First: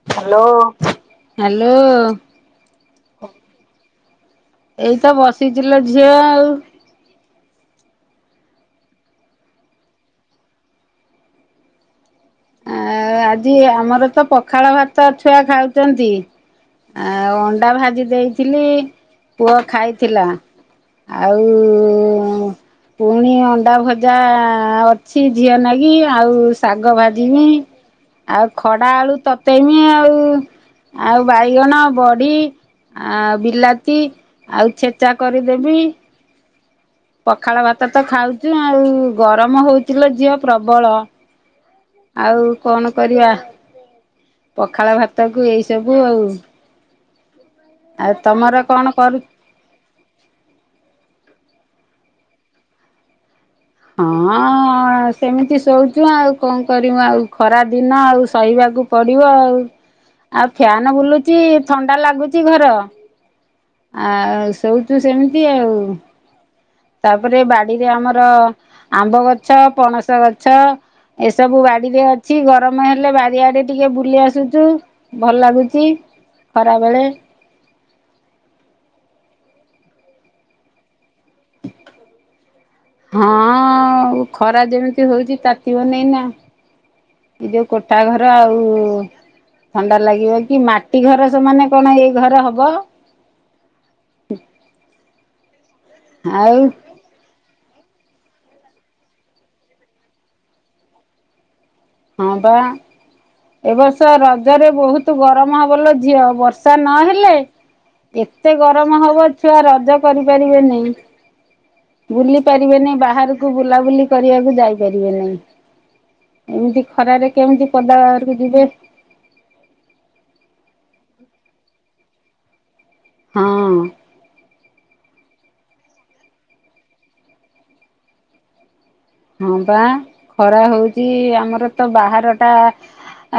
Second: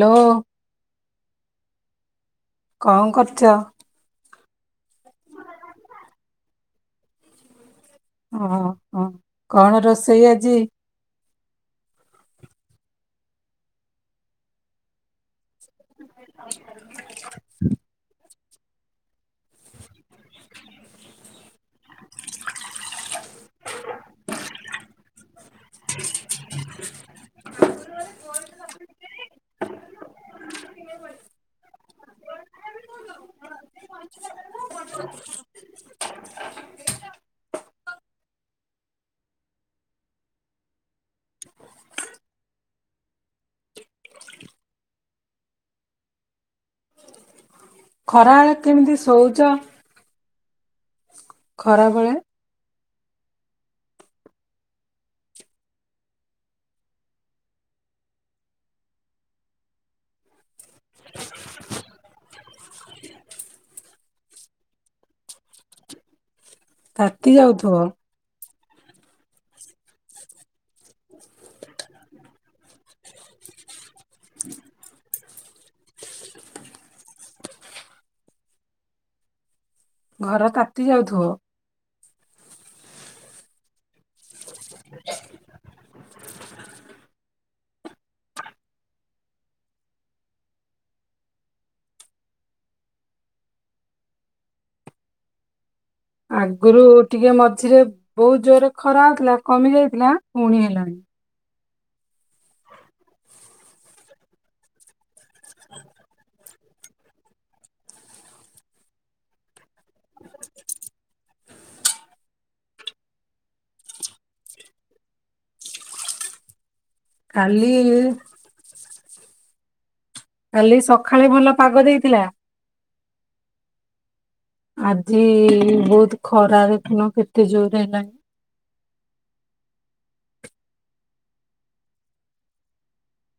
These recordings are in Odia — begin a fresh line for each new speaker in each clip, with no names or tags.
Hello
hello.
କଣ କରୁଚ?
ଏଇତ ବସିଚି ଲୋ ଝିଅ ଆଉ।
ଓ ହ କଣ ରୋଷେଇ ଆଜି?
ଆ ଆଜି ଆମର ତ ପଖାଳ ଭାତ ଛୁଆ ଖାଉଚନ୍ତି। ଆଉ ଅଣ୍ଡା ଭାଜି ଦେଇଥିଲି ପୁଅ ଖାଇଥିଲା। ଆଉ ପୁଣି ଅଣ୍ଡା ଭଜା ଅଛି ଝିଅ ନାଗି, ଆଉ ଶାଗ ଭା ଯିମି ଆଉ ଖଡା ଆଳୁ ତତେଇମି ଆଉ। ଆଉ ବାଇଗଣ, ବଡି, ଆ ବିଲାତି ଆଉ ଛେଚା କରିଦେବି। ପଖାଳ ଭାତ ତ ଖାଉଚୁ ଆଉ ଗରମ ହଉଚି ଲୋ ଝିଅ ପ୍ରବଳ। ଆଉ କଣ କରିବା ପଖାଳ ଭାତ କୁ ଏଇ ସବୁ ଆଉ। ଆଉ
ଖରା ବେଳେ
ତମର କଣ
କେମିତି
କରୁ
ସୋଉଚ? ଖରାବେଳେ
ହଁ ସେମିତି ଶଉଚୁ ଆଉ କଣ କରିବୁ ଆଉ ଖରା ଦିନ ଆଉ ସହି ବାକୁ ପଡିବ ଆଉ ଆଉ ଫ୍ୟାନ ବୁଲୁଚି ଥଣ୍ଡା ଲାଗୁଚି ଘର। ଆଉ ସଉଚୁ ସେମିତି ଆଉ।
ତାତି
ତାପରେ
ଯାଉଥିବ
ବାଡିରେ ଆମର ଆମ୍ବ ଗଛ, ପଣସ ଗଛ ଏସବୁ ବାଡିରେ ଅଛି ଗରମ ହେଲେ ବାଡିଆଡେ ଟିକେ ବୁଲି ଆସୁଛୁ। ଭଲ ଲାଗୁଛି ଖରା ବେଳେ।
ଘର ତାତି ଯାଉଥିବ।
ହଁ, ଉ। ଖରା ଯେମିତି ହଉଛି ତାତିିବ ନେଇାଇନା ଏ ଯୋଉ କୋଠା ଘର ଆଉ ଥଣ୍ଡା ଲାଗିବ କି ମାଟି ଘର ସେମାନେ କଣ ଏଇ ଘର ହବ। ଆଉ
ଆଗରୁ ଟିକେ ମଝିରେ ବହୁତ୍ ଜୋରେ ଖରା ହଉଥିଲା କମି ଯାଇଥିଲା ପୁଣି ହେଲାଣି।
ହଁ, ବା। ଏ ବର୍ଷ ରଜରେ ବହୁତ୍ ଗରମ ହବ ଲୋ ଝିଅ ବର୍ଷା ନହେଲେ ଏତେ ଗରମ ହବ ଛୁଆ ରଜ କରି ପାରିବେ ନେଇ। ବୁଲି ପାରିବେନି ବାହାରକୁ ବୁଲାବୁଲି କରିବାକୁ ଯାଇପାରିବେ ନାହିଁ। ଏମିତି ଖରାରେ କେମିତି
କାଲି
ପଦା ବାହାଘରକୁ ଯିବେ।
କାଲି ସଖାଳେ ଭଲ ପାଗ ଦେଇଥିଲା।
ହଁ, ଅ।
ଆଜି ବହୁତ୍ ଖରା ରେ ଦେଖୁନ କେତେ ଜୋରରେ ହେଲାଣି।
ହଁ ବା ଖରା ହଉଚି ଆମର ତ ବାହାର ଟା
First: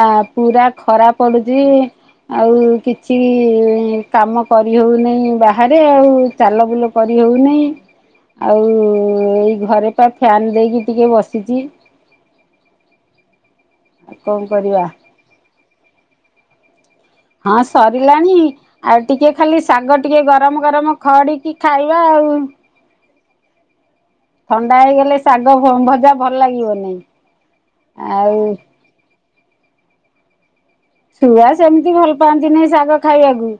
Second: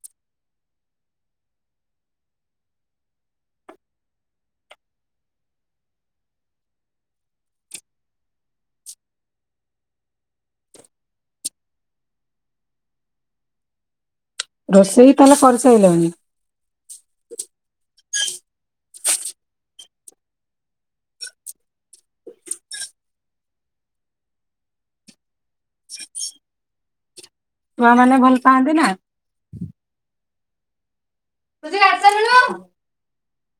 ଆ ପୁରା ଖରା ପଡୁଛି। ଆଉ କିଛି କାମ କରି ହଉନେଇ ବାହାରେ ଆଉ। ଚାଲ ବୁଲ କରି ହଉନି ଆଉ ଏଇ ଘରେ ପା ଫ୍ୟାନ୍ ଦେଇ ବି ଟିକେ ବସିଛି। ଆଉ କଣ କରିବା
ରୋଷେଇ ତାହେଲେ କରି ସାଇଲଣି?
ହଁ ସରିଲାଣି। ଆଉ ଟିକେ ଖାଲି ଶାଗ ଟିକେ ଗରମ ଗରମ ଖଡିକି ଖାଇବା ଆଉ। ଥଣ୍ଡା ହେଇଗଲେ ଶାଗ ଭ-ଭଜା ଭଲ ଲାଗିବ ନାଇଁ।
ଛୁଆମାନେ ଭଲ ପାଆନ୍ତି ନା।
ଛୁଆ ସେମିତି ଭଲ ପାଆନ୍ତିନି ଶାଗ ଖାଇବାକୁ।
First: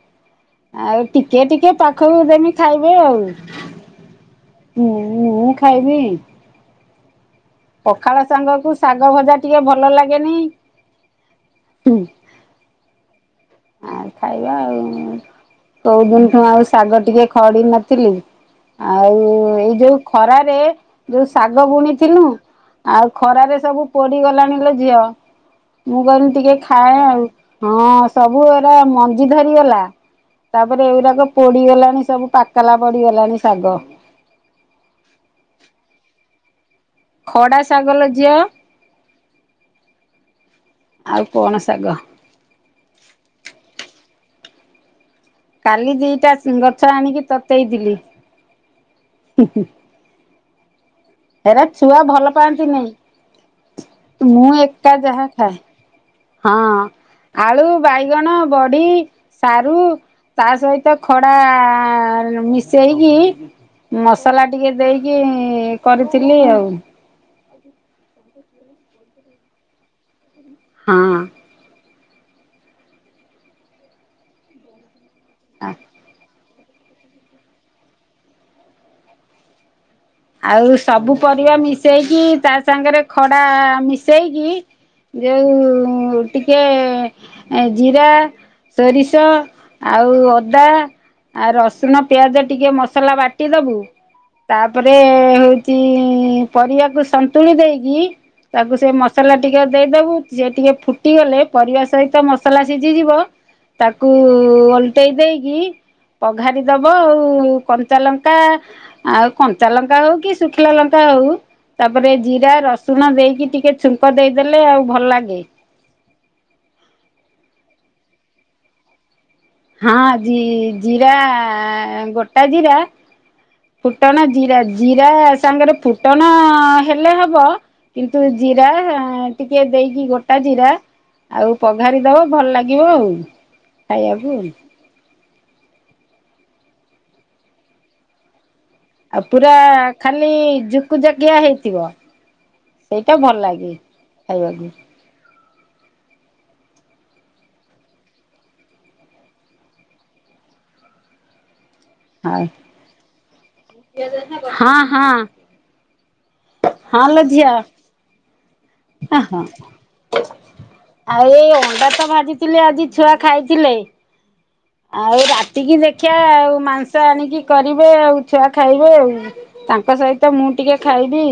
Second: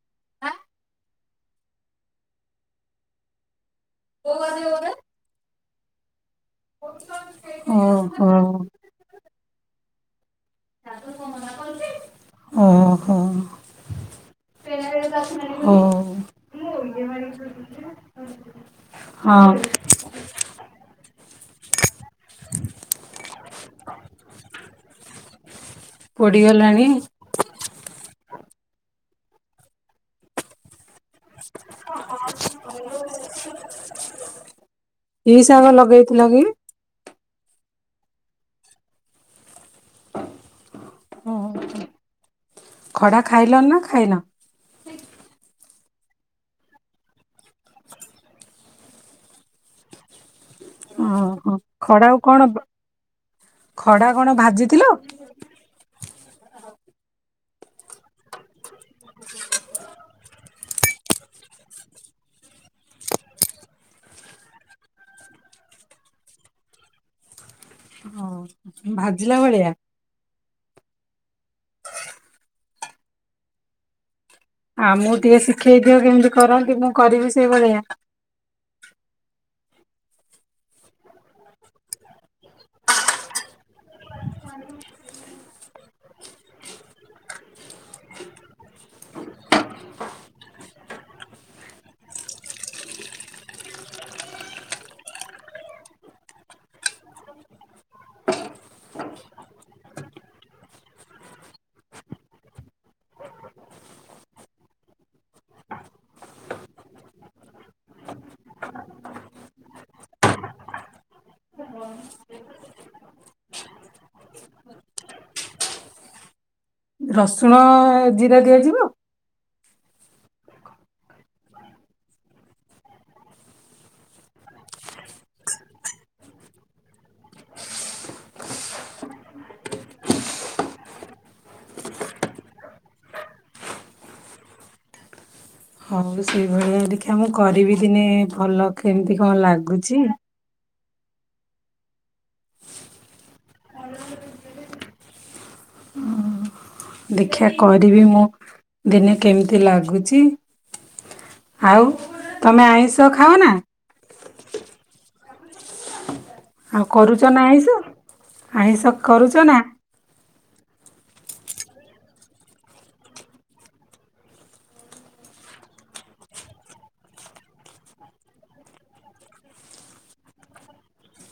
ଆଉ ଟିକେ ଟିକେ ପାଖକୁ ଦେମି ଖାଇବେ ଆଉ।
କୁ ଆ ଜୋ
ମୁଁ ଉ ଉ ଖାଇବି।
କହୁଛ।
ପଖାଳ ସାଙ୍ଗ କୁ ଶାଗ ଭଜା ଟିକେ ଭଲ ଲାଗେନି।
ଶାଗ କ ଭ [unintelligible]
ହୁଁ।
ଓ ହୋ।
ଆ ଖାଇବା ଆଉ
ହଉ
କୋଉଦିନଠୁ ଆଉ ଶାଗ ଟିକେ ଖଡି ନଥିଲି ଆଉ
ହଁ
ଏଇ ଯୋଉ ଖରାରେ ଯୋଉ ଶାଗ ବୁଣିଥିଲୁ ଆଉ ଖରାରେ ସବୁ ପୋଡିଗଲାଣି ଲୋ ଝିଅ। ମୁଁ କହିଲି ଟିକେ
ପୋଡିଗଲାଣି
ଖାଏ ଆଉ, ହଁ। ସବୁ ଏଟା ମଞ୍ଜି ଧରିଗଲା ତାପରେ ଏଗୁଡା ତ ପୋଡିଗଲାଣି ସବୁ ପାକଲା ପଡିଗଲାଣି ଶାଗ।
କି ସାଗ ଲଗେଇଥିଲ କି?
ଖଡା ଶାଗ ଲୋ ଝିଅ। ଆଉ କଣ ଶାଗ?
ଖଡ଼ା ଖାଇଲଣି ନା ଖାଇନ?
କାଲି ଦିଟା ଗଛ ଆଣିକି ତତେଇଥିଲି।
ଓହୋ
ହେରା ଛୁଆ
ଖଡାକୁ
ଭଲ
କଣ
ପାଆନ୍ତି
ଖଡା କଣ
ନାଇଁ ମୁଁ
ଭାଜିଥିଲ?
ଏକା ଯାହା ଖାଏ। ହଁ ଆଳୁ ବାଇଗଣ ବଡି ସାରୁ ତା ସହିତ ଖଡା ମିଶେଇକି ମସଲା ଟିକେ ଦେଇକି ଏଇଁ କରିଥିଲି ଆଉ
ହଁ ଭାଜିଲା ଭଳିଆ?
ହଁ।
ହ [inaudible] ଆମୁକୁ ଟିକେ ଶିଖେଇ ଦିଅ କେମିତି କରନ୍ତି ମୁଁ କରିବି ସେଇଭଳିଆ।
ଆଉ ସବୁ ପରିବା ମିଶେଇକି ତା ସାଙ୍ଗରେ ଖଡା ମିଶେଇକି ଯେଉ ଟିକେ ଏ ଜିରା ସୋରିଷ ଆଉ ଅଦା ଆଉ ରସୁଣ ପିଆଜ ଟିକେ ମସଲା ବାଟିଦବୁ ତାପରେ ହଉଛି ପରିବାକୁ ସନ୍ତୁଳି ଦେଇକି ତାକୁ ସେ ମସଲା ଟିକେ ଦେଇଦବୁ ସେ ଟିକେ ଫୁଟିଗଲେ ପରିବା ସହିତ ମସଲା ସିଝିଯିବ ତାକୁ ଓଲଟେଇ ଦେଇକି ପଘାରି ଦବ ଆଉ କଞ୍ଚା ଲଙ୍କା ଆଉ କଞ୍ଚା ଲଙ୍କା ହଉ କି ଶୁଖିଲା ଲଙ୍କା ହଉ ତାପରେ ଜିରା ରସୁଣ ଦେଇକି ଟିକେ ଛୁଙ୍କ ଦେଇଦେଲେ ଆଉ ଭଲ ଲାଗେ
ରସୁଣ ଓ ଜିରା ଦିଆଯିବ?
ହଁ ଜୀ ଜିରା ଗୋଟା ଜିରା ଫୁଟଣ ଜିରା ଜିରା ସାଙ୍ଗରେ ଫୁଟଣ ହେଲେ ହବ କିନ୍ତୁ ଜିରା ଆ ଟିକେ ଦେଇକି ଗୋଟା ଜିରା ଆଉ ପଘାରି ଦବ ଭଲ ଲାଗିବ ଆଉ ଖାଇବାକୁ।
ଆଉ ସେଇଭଳିଆ ଦେଖିବା ମୁଁ କରିବି ଦିନେ ଭଲ କେମିତି
ଆଉ
କଣ
ପୁରା
ଲାଗୁଛି।
ଖାଲି ଜୁ କୁଯାକିଆ ହେଇଥିବ ସେଇଟା ଭଲ ଲାଗେ ଖାଇବାକୁ।
ଦେଖିବା କରିବି ମୁଁ ଦିନେ କେମିତି ଲାଗୁଛି? ଆଉ
ହଁ
ତମେ ଆଇଁଷ ଖାଅ ନା?
ହଁ ହଁ।
ଆଉ
ହଁ ଲୋ
କରୁଛ ନା
ଝିଅ
ଆଇଁଷ ଆଇଁଷ କରୁଛ
ହଁ
ନା?
ଆଉ ଅଣ୍ଡା ତ ଭାଜିଥିଲି ଆଜି ଛୁଆ ଖାଇଥିଲେ ଆଉ ରାତିକି ଦେଖିବା ଆଉ ମାଂସ ଆଣିକି କରିବେ ଆଉ ଛୁଆ ଖାଇବେ ଆଉ। ତାଙ୍କ ସହିତ ମୁଁ ଟିକେ ଖାଇବି।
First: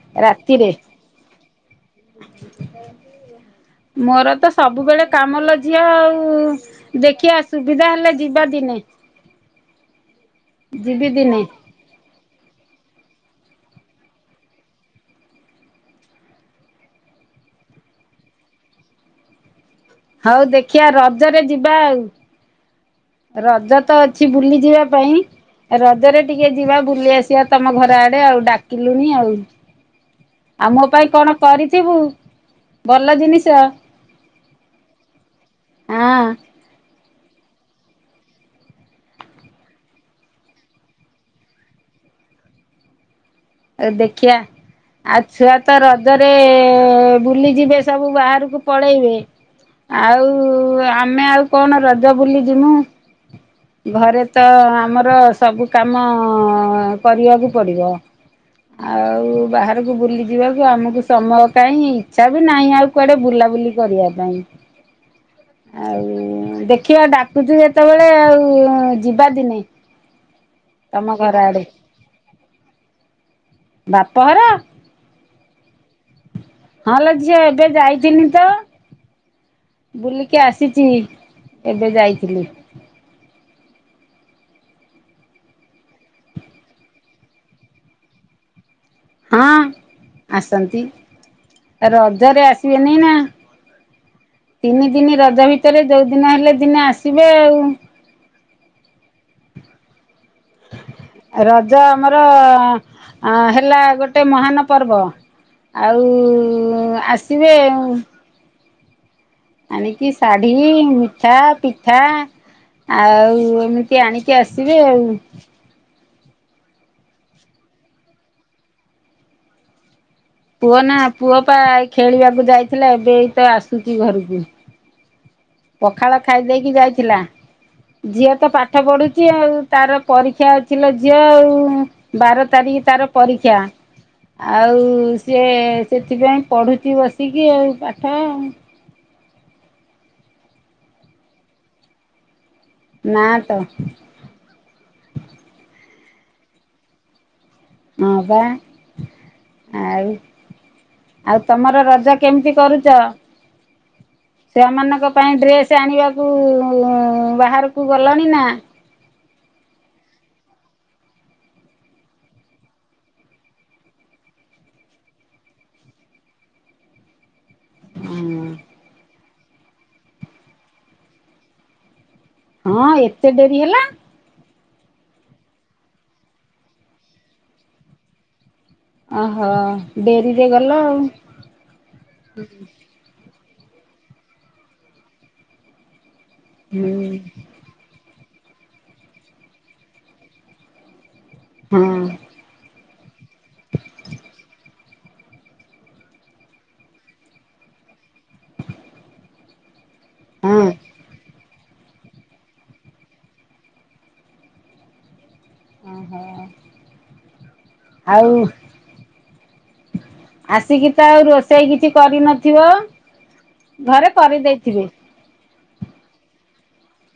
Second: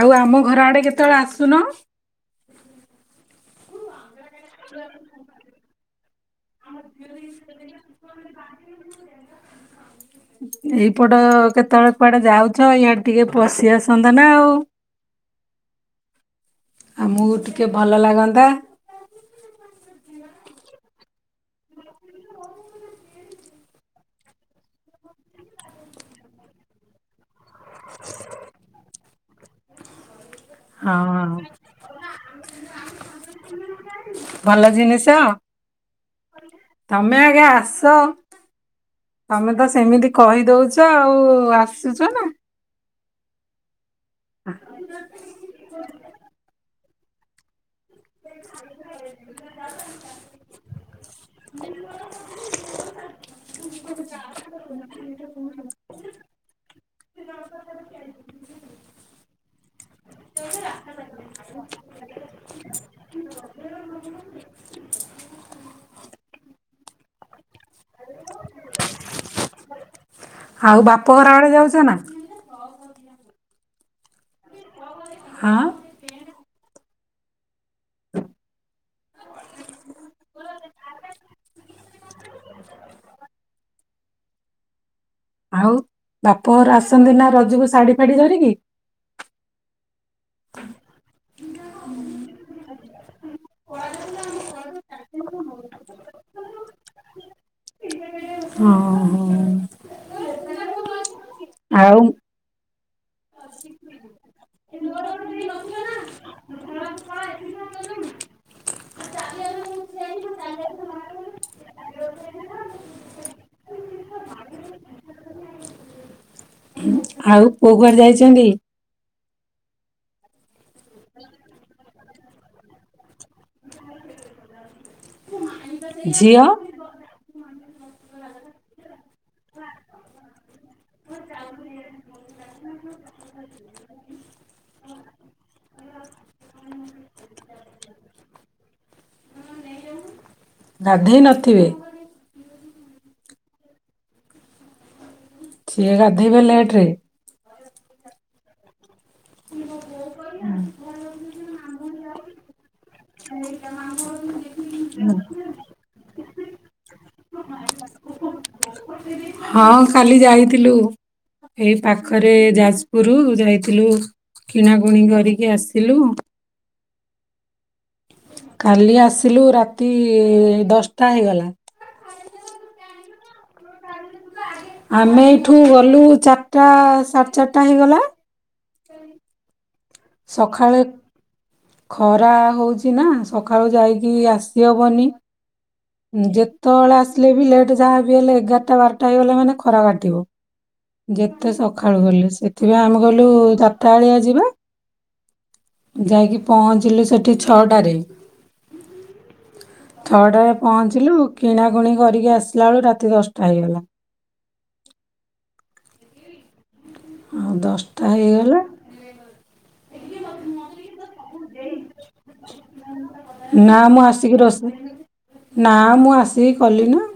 ଆଉ ଆମ ଘର
ରାତିରେ
ଆଡେ କେତେବେଳେ ଆସୁନ?
ମୋର ତ ସବୁବେଳେ କାମ ଲୋ ଝିଅ ଆଉ ଦେଖିବା ସୁବିଧା ହେଲେ ଯିବା ଦିନେ। ଯିବି
ଏଇପଟ ଅ
ଦିନେ
କେତେବେଳେ କୁଆଡେ ଯାଉଛ ଇଆଡ଼େ ଟିକେ ପଶି ଆସନ୍ତ ନା ଆଉ। ଆମୁକୁ ଟିକେ ଭଲ ଲାଗନ୍ତା।
ହଉ ଦେଖିବା ରଜରେ ଯିବା ଆଉ। ରଜ ତ ଅଛି ବୁଲି ଯିବା ପାଇଁ ରଜରେ ଟିକେ ଯିବା ବୁଲି ଆସ ଯିବା ତମ ଘର ଆଡେ ଆଉ ଡାକିଲୁଣି ଆଉ। ଆଉ ମୋ ପାଇଁ କଣ
ହଁ
କରିଥିବୁ ଭଲ ଜିନିଷ?
ଭଲ ଜିନିଷ
ହଁ
ତମେ ଆଗେ ଆସ ତମେ ତ ସେମିତି କହିଦଉଛ ଆଉ ଆସୁଛ ନା।
ଦେଖିବା ଆଉ ଛୁଆ ତ ରଜରେ ଏ ବୁଲିଯିବେ ସବୁ ବାହାରକୁ ପଳେଇବେ ଆଉ କୁ ଆମେ ଆଉ କଣ ରଜ ବୁଲି ଜିମୂ। ଘରେ ତ ଆମର ସବୁ କାମ କରିବାକୁ ପଡିବ। ଆଉ ବାହାରକୁ ବୁଲି ଯିବାକୁ ଆମକୁ ସମୟ କାହିଁ ଇଚ୍ଛା ବି ନାହିଁ ଆଉ କୁଆଡେ ବୁଲାବୁଲି କରିବା ପାଇଁ।
[inaudible]
ଆଉ ଉ ଦେଖିବା ଡାକୁଛୁ ଯେତେବେଳେ ଆଉ ଯିବା ଦିନେ
ଆଉ
ତମ
ବାପଘର
ଘର ଆଡେ।
ଯାଉଛ ନା?
ବାପଘର।
ହଁ।
ହଁ ଲୋ ଝିଅ ଏବେ ଯାଇଥିନି ତ। ବୁଲିକି ଆସିଛି ଏବେ ଯାଇଥିଲି।
ଆଉ ବାପର ଆସନ୍ତି ନା ରଜୁକୁ ଶାଢୀ ଫାଡି ଧରିକି।
ହଁ ଆସନ୍ତି ରଜରେ ଆସିବେନି ନା। ତିନି ଦିନ ରଜ ଭିତରେ ଯୋଉ ଦିନ ହେଲେ ଦିନେ ଆସିବେ ଆଉ।
ହଁ। ହଁ
ରଜ
ଆଉ
ଆମର ହେଲା ଗୋଟେ ମହାନ ପର୍ବ ଆଉ ଆସିବେ। ଆଣିକି ଶାଢ଼ୀ ମିଠା ପିଠା। ଆଉ ଏମିତି ଆଣିକି ଆସିବେ ଆଉ।
ଆଉ ପୁଅ କୁଆଡେ ଯାଇଛନ୍ତି?
ପୁଅ ନା ପୁଅ ପା ଏ ଖେଳିବାକୁ ଯାଇଥିଲା ଏବେ ହେଇତ ଆସୁଛି ଘରକୁ। ପଖାଳ
ଝିଅ
ଖାଇ ଦେଇକି ଯାଇଥିଲା ଝିଅ ତ ପା ପାଠ ପଢୁଛି ଆଉ ତାର ପରୀକ୍ଷା ଅଛିଲୋ ଝିଅ ଆଉ। ବାର ତାରିଖ ତାର ପରୀକ୍ଷା। ଆଉ ସିଏ ସେଥିପାଇଁ ପଢ଼ୁଛି ବସିକି ଆଉ ପାଠ।
ଗାଧୋଇ ନଥିବେ।
ନା ତ।
ସିଏ ଗାଧୋଇବେ ଲେଟରେ।
ହଁ ପା। ଆଉ ତମର ରଜ କେମିତି କରୁଛ?
[inaudible]
ଛୁଆମାନଙ୍କ ପାଇଁ ଡ୍ରେସ୍ ଆଣିବାକୁ ବାହାରକୁ ଗଲଣି ନା।
ହଁ କାଲି ଯାଇଥିଲୁ। ଏଇ ପାଖରେ ଯାଜପୁର ଯାଇଥିଲୁ କିଣାକୁଣି କରିକି ଆସିଲୁ। କାଲି ଆସିଲୁ ରାତି ଦଶଟା ହେଇଗଲା।
ହଁ ଏତେ ଡେରି ହେଲା।
ଆମେ ଏଇଠୁ ଗଲୁ ଚାରିଟା ସାଢ଼େ ଚାରିଟା ହେଇଗଲା।
ଓହୋ ଡେରିରେ
ସକାଳେ
ଗଲ ଆଉ।
ଖରା ହଉଛି ନା ସକାଳୁ ଯାଇକି ଆସିହବନି ଯେ ଯେତବେଳେ
ହୁଁ
ଆସିଲେ ବି ଲେଟ୍ ଯାହା ବି ହେଲେ ଏଗାରଟା ବାରଟା ହେଇଗଲେ ମାନେ ଖରା କାଟିବ। ଯେତେ
ହଁ
ସକାଳୁ ଗଲେ ସେ ପ ଆମେ ଗଲୁ ଚାରିଟା ଆଳିଆ ଯିବା ଯାଇକି ପହଞ୍ଚିଲୁ ସେଠି ଛଅଟାରେ, ଛଅଟାରେ
ହଁ
ପହଞ୍ଚିଲୁ କିଣାକଣି କରିକି ଆସିଲା ବେଳ ରାତି ଦଶଟା ହେଇଗଲା।
ଓହୋ।
ଆଉ ଦଶଟା ହେଇଗଲା
ଆସିକି ତ ଆଉ ରୋଷେଇ କିଛି କରିନଥିବ? ଘରେ କରି ଦେଇେଥିବି।
ନାଁ ମୁଁ ଆସିକି କଲି ନା।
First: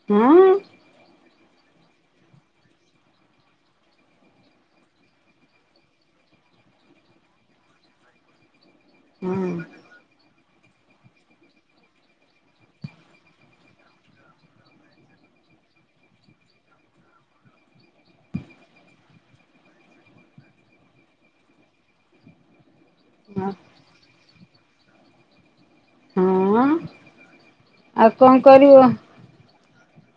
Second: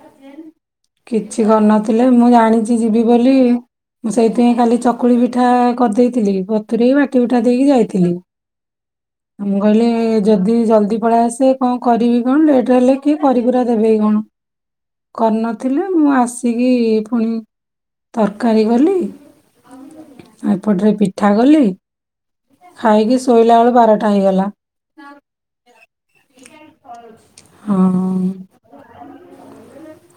ହୁଁ।
କିଛି କରିନଥିଲେ ମୁଁ ଜାଣିଚି ଯିବି ବୋଲି ମୁଁ ସେଇଥିପାଇଁ ଖାଲି ଚକୁଳି ପିଠା କରିଦେଇଥିଲି ବତୁରି ବାଟି ବୁଟା ଦେଇକି ଯାଇଥିଲି। ମୁଁ
ହଁ
କଇଲି ଯ ଯଦି ଜଲଦି ପଳେଇ ଆସେ କଣ କରିବି କଣ ଲେଟ୍ ହେଲେ କି କରି କୁରା ଦେବେ କଣ। କର୍ଣ୍ଣ ଥିଲେ ମୁଁ ଆସିକି ପୁଣି ତରକାରୀ କଲି ଏପଟରେ ପିଠା କଲି ଖାଇକି ଶୋଇଲା ବେଳ ବାରଟା ହେଇଗଲା।
ହଁ
ହଁ
ଆଉ କଣ କରିବ?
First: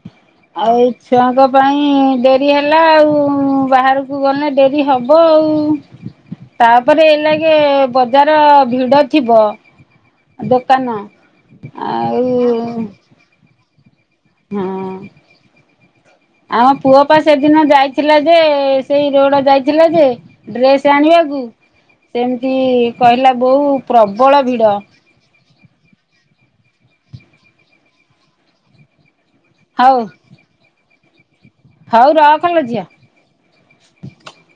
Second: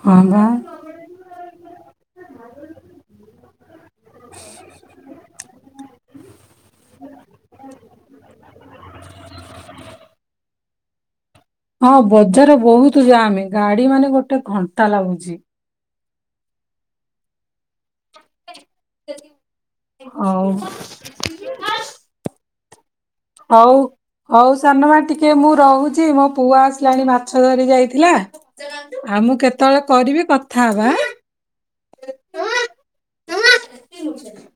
ହଁ ବା।
ଆଉ ଏଇ ଛୁଆଙ୍କ ପାଇଁ ଡେରି ହେଲା ଆଉ ବାହାରକୁ ଗଲେ ଡେରି ହବ ଆଉ।
[inaudible]
ତାପରେ ଏ ଲାଗେ ବଜାର ଭିଡ ଥିବ ଦୋକାନ
ହଁ
ଆଉ
ବଜାର ବହୁତୁ ଯାମେ ଗାଡି ମାନେ ଗୋଟେ ଘଣ୍ଟା
ହଁ
ଲାଗୁଚି।
ଆମ ପୁଅ ପା ସେଦିନ ଯାଇଥିଲା ଯେ ସେଇ ରୋଡ ଯାଇଥିଲା ଯେ
ହଉ
ଡ୍ରେସ ଆଣିବାକୁ ସେମିତି କହିଲା ବୋଉ ପ୍ରବଳ ଭିଡ଼
କିଏ ମୁଁ ରହୁଚି ମୋ ପୁଅ ଆସିଲାଣି ମାଛ ଧରି ଯାଇଥିଲା ଆ ମୁ କେତ୍ ତଳେ
ହଉ
କରିବି କଥା ହବା ଆଁ।
ହଉ ରଖ୍ ଲୋ ଝିଅ।
[inaudible]